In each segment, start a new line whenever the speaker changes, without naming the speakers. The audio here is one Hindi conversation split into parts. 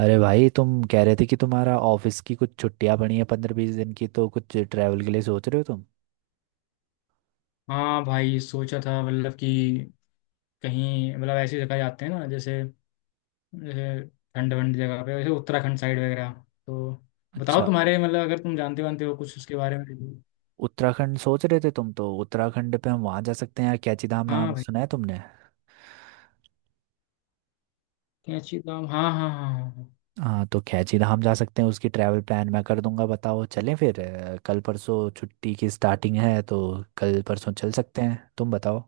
अरे भाई तुम कह रहे थे कि तुम्हारा ऑफिस की कुछ छुट्टियां पड़ी हैं 15-20 दिन की, तो कुछ ट्रैवल के लिए सोच रहे हो तुम।
हाँ भाई, सोचा था मतलब कि कहीं मतलब ऐसी जगह जाते हैं ना, जैसे जैसे ठंड ठंड जगह पे, जैसे उत्तराखंड साइड वगैरह। तो बताओ
अच्छा।
तुम्हारे मतलब, अगर तुम जानते वानते हो कुछ उसके बारे में।
उत्तराखंड सोच रहे थे तुम, तो उत्तराखंड पे हम वहाँ जा सकते हैं यार। कैची धाम
हाँ
नाम
भाई,
सुना है तुमने?
क्या अच्छी धाम, हाँ हाँ हाँ हाँ।
हाँ तो कैची धाम जा सकते हैं। उसकी ट्रैवल प्लान मैं कर दूंगा। बताओ चलें फिर। कल परसों छुट्टी की स्टार्टिंग है तो कल परसों चल सकते हैं। तुम बताओ।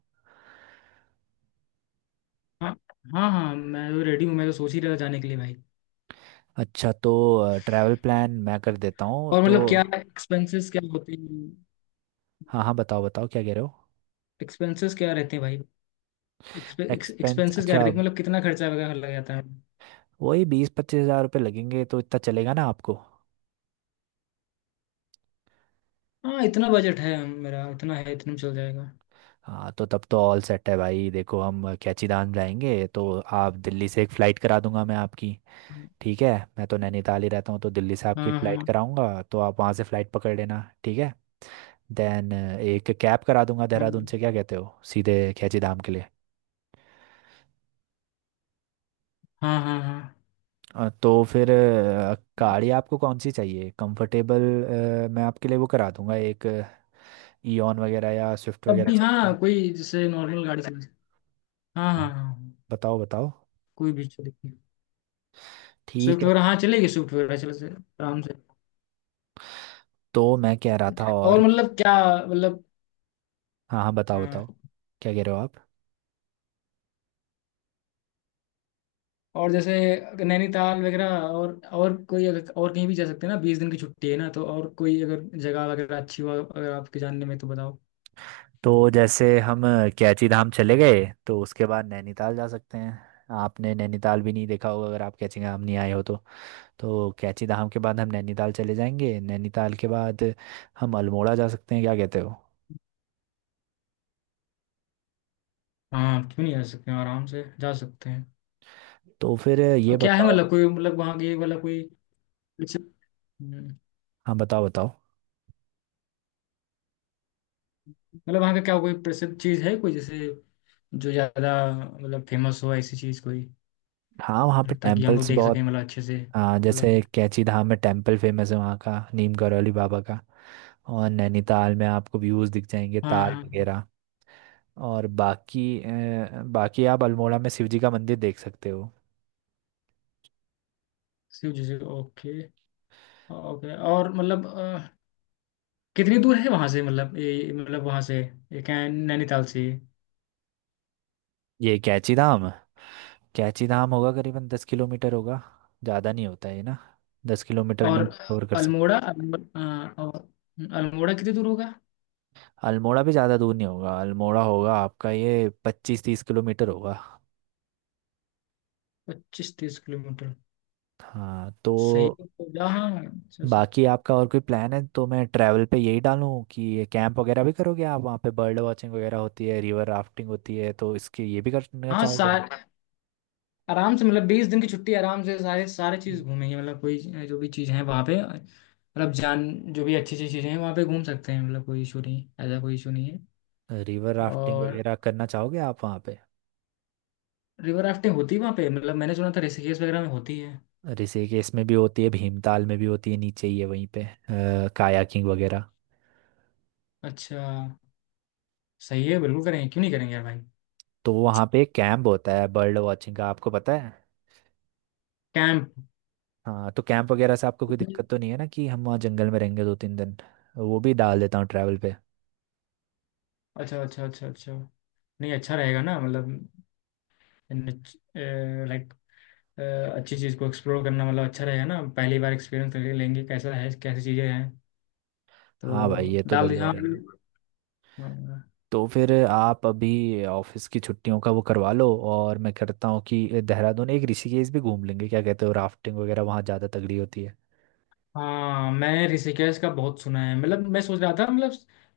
हाँ हाँ हाँ हाँ, मैं तो रेडी हूँ, मैं तो सोच ही रहा था जाने के लिए भाई।
अच्छा। तो ट्रैवल प्लान मैं कर देता हूँ
और
तो।
मतलब क्या एक्सपेंसेस क्या होते हैं?
हाँ हाँ बताओ बताओ, क्या कह रहे हो?
एक्सपेंसेस क्या रहते हैं भाई?
एक्सपेंस।
एक्सपेंसेस क्या
अच्छा।
रहते हैं, मतलब कितना खर्चा वगैरह लग जाता है?
वही 20-25 हजार रुपये लगेंगे, तो इतना चलेगा ना आपको?
हाँ, इतना बजट है मेरा, इतना है, इतने में चल जाएगा।
हाँ तो तब तो ऑल सेट है भाई। देखो हम कैचीदान जाएंगे तो आप दिल्ली से एक फ़्लाइट करा दूंगा मैं आपकी। ठीक है। मैं तो नैनीताल ही रहता हूँ, तो दिल्ली से आपकी एक
हाँ
फ़्लाइट
हाँ,
कराऊंगा, तो आप वहाँ से फ़्लाइट पकड़ लेना। ठीक है। देन एक कैब करा दूंगा देहरादून
हम्म,
से। क्या कहते हो, सीधे कैचीधाम के लिए?
हाँ हाँ हाँ।
तो फिर गाड़ी आपको कौन सी चाहिए, कंफर्टेबल? मैं आपके लिए वो करा दूंगा एक। ईऑन वगैरह या स्विफ्ट
तब
वगैरह
भी
चाहिए?
हाँ, कोई जैसे नॉर्मल गाड़ी चले। हाँ हाँ हाँ हाँ,
बताओ बताओ।
कोई भी चलेगी।
ठीक
स्विफ्ट
है।
वगैरह हाँ चलेगी, स्विफ्ट वगैरह चले से आराम से।
तो मैं कह रहा था और
और मतलब क्या? मतलब
हाँ हाँ बताओ
हाँ,
बताओ, क्या कह रहे हो आप?
और जैसे नैनीताल वगैरह और कोई अगर और कहीं भी जा सकते हैं ना, 20 दिन की छुट्टी है ना, तो और कोई अगर जगह वगैरह अच्छी हो अगर आपके जानने में तो बताओ।
तो जैसे हम कैची धाम चले गए तो उसके बाद नैनीताल जा सकते हैं। आपने नैनीताल भी नहीं देखा होगा, अगर आप कैची धाम नहीं आए हो तो। तो कैची धाम के बाद हम नैनीताल चले जाएंगे। नैनीताल के बाद हम अल्मोड़ा जा सकते हैं, क्या कहते हो?
हाँ क्यों नहीं जा सकते हैं, आराम से जा सकते हैं।
तो फिर ये
और क्या है
बताओ।
मतलब, कोई मतलब वहाँ की मतलब कोई प्रसिद्ध- हम्म,
हाँ बताओ बताओ।
मतलब वहाँ का क्या कोई प्रसिद्ध चीज़ है कोई, जैसे जो ज़्यादा मतलब फेमस हो, ऐसी चीज़ कोई।
हाँ वहाँ पे
मतलब ताकि हम लोग
टेम्पल्स
देख
बहुत।
सकें मतलब अच्छे से
हाँ
मतलब।
जैसे कैची धाम में टेम्पल फेमस है वहाँ का, नीम करौली बाबा का। और नैनीताल में आपको व्यूज़ दिख जाएंगे,
हाँ हाँ
ताल
हाँ।
वगैरह। और बाकी बाकी आप अल्मोड़ा में शिव जी का मंदिर देख सकते हो।
शिव जी से ओके, ओके और मतलब कितनी दूर है वहाँ से, मतलब ये मतलब वहाँ से, ये क्या है, नैनीताल से।
ये कैची धाम। कैची धाम होगा करीबन 10 किलोमीटर होगा। ज़्यादा नहीं होता है ना। 10 किलोमीटर
और
में कवर कर सकते।
अल्मोड़ा अल्मोड़ा, और अल्मोड़ा कितनी दूर होगा?
अल्मोड़ा भी ज़्यादा दूर नहीं होगा। अल्मोड़ा होगा आपका ये 25-30 किलोमीटर होगा।
25-30 किलोमीटर।
हाँ
सही
तो।
है, तो जहाँ अच्छा,
बाकी आपका और कोई प्लान है तो मैं ट्रैवल पे यही डालूं कि ये कैंप वगैरह भी करोगे आप वहाँ पे? बर्ड वॉचिंग वगैरह होती है, रिवर राफ्टिंग होती है, तो इसके ये भी करना
हाँ
चाहोगे?
सा- आराम से मतलब 20 दिन की छुट्टी, आराम से सारे सारे चीज़ घूमेंगे, मतलब कोई, जो भी चीज़ है वहाँ पे मतलब जान, जो भी अच्छी अच्छी चीज़ें हैं वहाँ पे घूम सकते हैं, मतलब कोई इशू नहीं, ऐसा कोई इशू नहीं है।
रिवर राफ्टिंग
और
वगैरह करना चाहोगे आप वहाँ पे?
रिवर राफ्टिंग होती है वहाँ पे? मतलब मैंने सुना था ऋषिकेश वगैरह में होती है।
ऋषिकेश केस में भी होती है, भीमताल में भी होती है, नीचे ही है वहीं पे। कायाकिंग वगैरह।
अच्छा। सही है, बिल्कुल करेंगे, क्यों नहीं करेंगे यार भाई।
तो वहाँ पे कैंप होता है बर्ड वॉचिंग का, आपको पता है?
कैंप?
हाँ तो कैंप वगैरह से आपको कोई दिक्कत तो नहीं है ना, कि हम वहाँ जंगल में रहेंगे 2-3 दिन? वो भी डाल देता हूँ ट्रैवल पे।
अच्छा अच्छा अच्छा अच्छा, नहीं अच्छा रहेगा ना, मतलब, लाइक, अच्छी चीज़ को एक्सप्लोर करना मतलब अच्छा रहेगा ना, पहली बार एक्सपीरियंस लेंगे कैसा है, कैसी चीज़ें हैं।
हाँ भाई
तो
ये तो
डाल दिया
बढ़िया
हाँ।
रहेगी।
हाँ
तो फिर आप अभी ऑफिस की छुट्टियों का वो करवा लो, और मैं करता हूँ कि देहरादून एक ऋषिकेश भी घूम लेंगे। क्या कहते हो, राफ्टिंग वगैरह वहाँ ज़्यादा तगड़ी होती है।
हाँ, मैंने ऋषिकेश का बहुत सुना है, मतलब मैं सोच रहा था मतलब,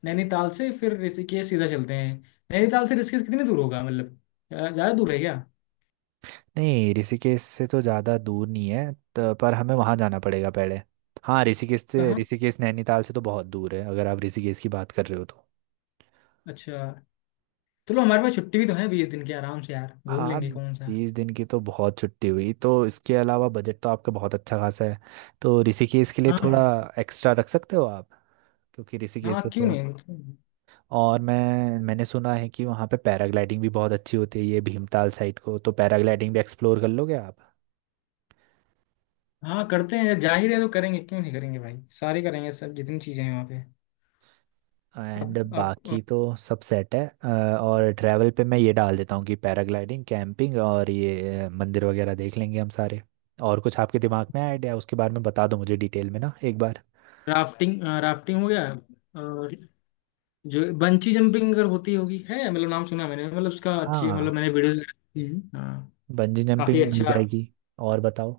नैनीताल से फिर ऋषिकेश सीधा चलते हैं। नैनीताल से ऋषिकेश कितनी दूर होगा मतलब, ज़्यादा दूर है क्या?
नहीं ऋषिकेश से तो ज़्यादा दूर नहीं है तो, पर हमें वहाँ जाना पड़ेगा पहले। हाँ ऋषिकेश से,
कहाँ?
ऋषिकेश नैनीताल से तो बहुत दूर है, अगर आप ऋषिकेश की बात कर रहे हो तो।
अच्छा। चलो, हमारे पास छुट्टी भी तो है 20 दिन की, आराम से यार घूम
हाँ
लेंगे, कौन सा।
20 दिन की तो बहुत छुट्टी हुई, तो इसके अलावा बजट तो आपका बहुत अच्छा खासा है। तो ऋषिकेश के लिए
हाँ
थोड़ा
हाँ
एक्स्ट्रा रख सकते हो आप, क्योंकि ऋषिकेश
हाँ,
तो
क्यों
थोड़ा।
नहीं क्यों नहीं?
और मैंने सुना है कि वहाँ पे पैराग्लाइडिंग भी बहुत अच्छी होती है ये भीमताल साइड को, तो पैराग्लाइडिंग भी एक्सप्लोर कर लोगे आप।
हाँ करते हैं, जाहिर है तो करेंगे, क्यों नहीं करेंगे भाई, सारे करेंगे सब, जितनी चीज़ें हैं वहाँ पे। अब
एंड
आप,
बाकी तो सब सेट है। और ट्रैवल पे मैं ये डाल देता हूँ कि पैराग्लाइडिंग, कैंपिंग और ये मंदिर वगैरह देख लेंगे हम सारे। और कुछ आपके दिमाग में आइडिया उसके बारे में बता दो मुझे, डिटेल में ना एक बार।
राफ्टिंग राफ्टिंग हो गया और, जो बंची जंपिंग अगर होती होगी है, मतलब नाम सुना मैंने, मतलब उसका अच्छी, मतलब
हाँ।
मैंने वीडियोस वगैरह देखी हैं। हाँ।
बंजी
काफी
जंपिंग मिल
अच्छा है।
जाएगी। और बताओ।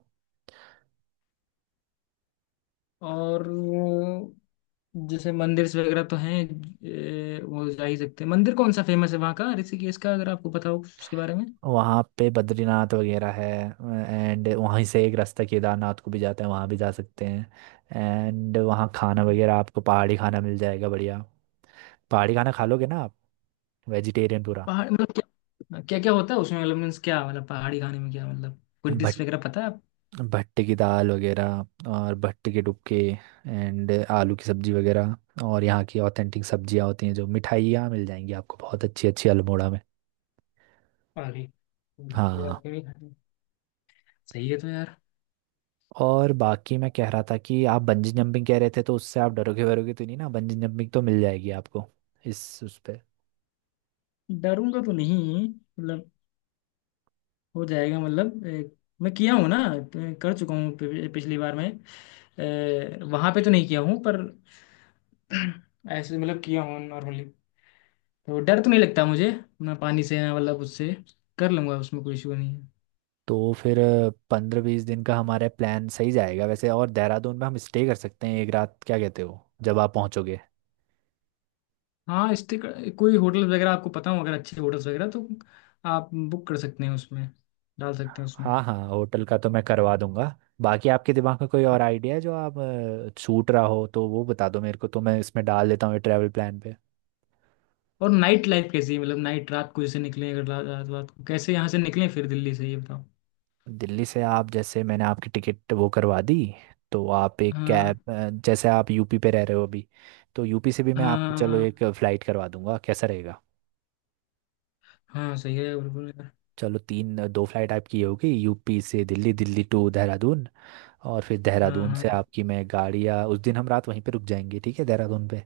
और वो जैसे मंदिर वगैरह तो हैं, वो जा ही सकते हैं मंदिर, कौन सा फेमस है वहाँ का ऋषिकेश का, अगर आपको पता हो उसके बारे में।
वहाँ पे बद्रीनाथ वगैरह है। एंड वहीं से एक रास्ता केदारनाथ को भी जाता है, वहाँ भी जा सकते हैं। एंड वहाँ खाना वगैरह आपको पहाड़ी खाना मिल जाएगा बढ़िया। पहाड़ी खाना खा लोगे ना आप? वेजिटेरियन पूरा।
पहाड़ मतलब क्या क्या क्या होता है उसमें, मतलब मीन्स क्या, मतलब पहाड़ी खाने में क्या, मतलब कोई डिश
बट
वगैरह पता है आप?
भट्टे की दाल वगैरह और भट्टे के डुबके, एंड आलू की सब्जी वगैरह। और यहाँ की ऑथेंटिक सब्जियाँ होती हैं, जो मिठाइयाँ मिल जाएंगी आपको बहुत अच्छी अच्छी अल्मोड़ा में।
अरे यार,
हाँ।
क्यों नहीं खाते? सही है तो यार।
और बाकी मैं कह रहा था कि आप बंजी जंपिंग कह रहे थे तो उससे आप डरोगे वरोगे तो नहीं ना? बंजी जंपिंग तो मिल जाएगी आपको इस उस पे।
डरूंगा तो नहीं मतलब, हो जाएगा मतलब, मैं किया हूँ ना। कर चुका हूँ, पिछली बार मैं, वहां पे तो नहीं किया हूँ पर ऐसे मतलब किया हूँ नॉर्मली, तो डर तो नहीं लगता मुझे, ना पानी से ना मतलब उससे, कर लूंगा, उसमें कोई इशू नहीं है।
तो फिर 15-20 दिन का हमारा प्लान सही जाएगा वैसे। और देहरादून में हम स्टे कर सकते हैं एक रात, क्या कहते हो, जब आप पहुँचोगे।
हाँ स्टे, कोई होटल वगैरह आपको पता हो अगर, अच्छे होटल्स वगैरह तो आप बुक कर सकते हैं उसमें, डाल सकते हैं उसमें।
हाँ हाँ होटल का तो मैं करवा दूंगा। बाकी आपके दिमाग में कोई और आइडिया है जो आप छूट रहा हो तो वो बता दो मेरे को, तो मैं इसमें डाल देता हूँ ये ट्रैवल प्लान पे।
और नाइट लाइफ कैसी है, मतलब नाइट रात को जैसे निकलें, अगर रात रात को कैसे यहाँ से निकलें फिर, दिल्ली से ये बताओ।
दिल्ली से आप, जैसे मैंने आपकी टिकट वो करवा दी, तो आप एक
हाँ
कैब, जैसे आप यूपी पे रह रहे हो अभी, तो यूपी से भी मैं आपकी
हाँ
चलो एक
हाँ
फ्लाइट करवा दूंगा, कैसा रहेगा?
हाँ, सही है बिल्कुल।
चलो तीन दो फ्लाइट आपकी ये होगी, यूपी से दिल्ली, दिल्ली टू देहरादून। और फिर
हाँ
देहरादून
हाँ
से आपकी मैं गाड़ी, या उस दिन हम रात वहीं पे रुक जाएंगे, ठीक है, देहरादून पे।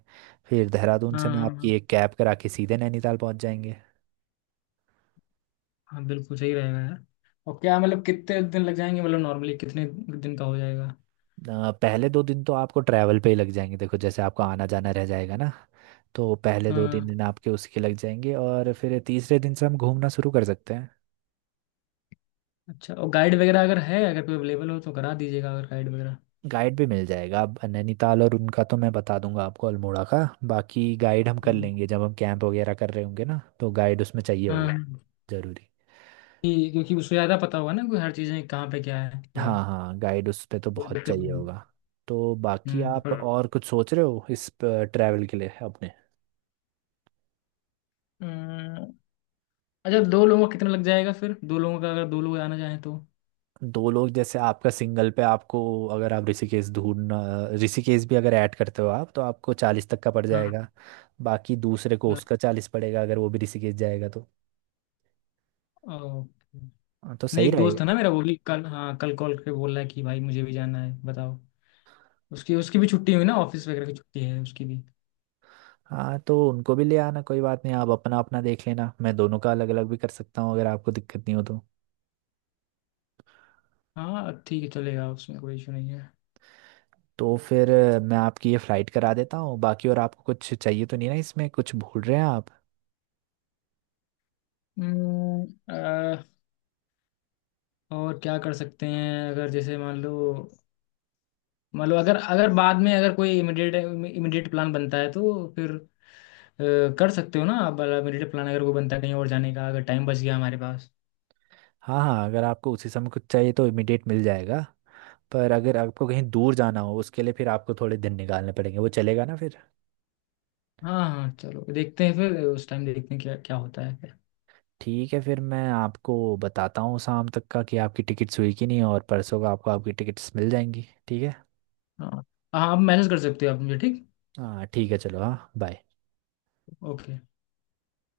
फिर देहरादून से
हाँ
मैं
हाँ
आपकी
हाँ,
एक कैब करा के सीधे नैनीताल पहुंच जाएंगे।
हाँ, बिल्कुल सही रहेगा यार। और क्या, मतलब कितने दिन लग जाएंगे, मतलब नॉर्मली कितने दिन का हो जाएगा?
पहले 2 दिन तो आपको ट्रैवल पे ही लग जाएंगे। देखो जैसे आपको आना जाना रह जाएगा ना, तो पहले दो तीन
हाँ,
दिन आपके उसके लग जाएंगे, और फिर तीसरे दिन से हम घूमना शुरू कर सकते हैं।
अच्छा और गाइड वगैरह अगर है, अगर कोई अवेलेबल हो तो करा दीजिएगा, अगर गाइड वगैरह।
गाइड भी मिल जाएगा अब नैनीताल, और उनका तो मैं बता दूंगा आपको अल्मोड़ा का। बाकी गाइड हम कर
हम्म,
लेंगे, जब हम कैंप वगैरह कर रहे होंगे ना, तो गाइड उसमें चाहिए होगा,
हाँ,
जरूरी।
क्योंकि उसको ज़्यादा पता होगा ना, कोई हर चीज़ें कहाँ पे क्या है थोड़ा।
हाँ हाँ गाइड उस पे तो
कोई
बहुत
दिक्कत
चाहिए
नहीं होगी।
होगा। तो बाकी
हम्म।
आप और कुछ सोच रहे हो इस ट्रैवल के लिए अपने?
हम्म, अच्छा, दो लोगों का कितना लग जाएगा फिर, दो लोगों का अगर दो लोग आना चाहें तो?
दो लोग जैसे आपका सिंगल पे आपको, अगर आप ऋषिकेश ढूंढना, ऋषिकेश भी अगर ऐड करते हो आप, तो आपको 40 तक का पड़
हाँ।
जाएगा। बाकी दूसरे को उसका 40 पड़ेगा, अगर वो भी ऋषिकेश जाएगा तो।
ओके।
हाँ, तो
नहीं,
सही
एक दोस्त
रहेगा।
है ना मेरा, वो भी कल, हाँ, कल कॉल करके बोल रहा है कि भाई मुझे भी जाना है, बताओ। उसकी उसकी भी छुट्टी हुई ना, ऑफिस वगैरह की छुट्टी है उसकी भी।
हाँ तो उनको भी ले आना, कोई बात नहीं। आप अपना अपना देख लेना। मैं दोनों का अलग अलग भी कर सकता हूँ, अगर आपको दिक्कत नहीं हो तो।
हाँ ठीक है, चलेगा, उसमें कोई इशू नहीं है।
तो फिर मैं आपकी ये फ्लाइट करा देता हूँ। बाकी और आपको कुछ चाहिए तो नहीं ना, इसमें कुछ भूल रहे हैं आप?
हम्म, अ, और क्या कर सकते हैं अगर, जैसे मान लो, मान लो अगर अगर बाद में अगर कोई इमिडिएट इमिडिएट प्लान बनता है तो फिर, कर सकते हो ना आप इमिडिएट प्लान, अगर कोई बनता है कहीं और जाने का, अगर टाइम बच गया हमारे पास।
हाँ हाँ अगर आपको उसी समय कुछ चाहिए तो इमिडिएट मिल जाएगा। पर अगर आपको कहीं दूर जाना हो, उसके लिए फिर आपको थोड़े दिन निकालने पड़ेंगे, वो चलेगा ना फिर?
हाँ हाँ चलो, देखते हैं फिर उस टाइम, देखते हैं क्या क्या होता है फिर।
ठीक है फिर मैं आपको बताता हूँ शाम तक का कि आपकी टिकट्स हुई कि नहीं, और परसों का आपको आपकी टिकट्स मिल जाएंगी। ठीक है।
हाँ, हाँ आप मैसेज कर सकते हो आप मुझे, ठीक।
हाँ ठीक है चलो। हाँ बाय।
ओके।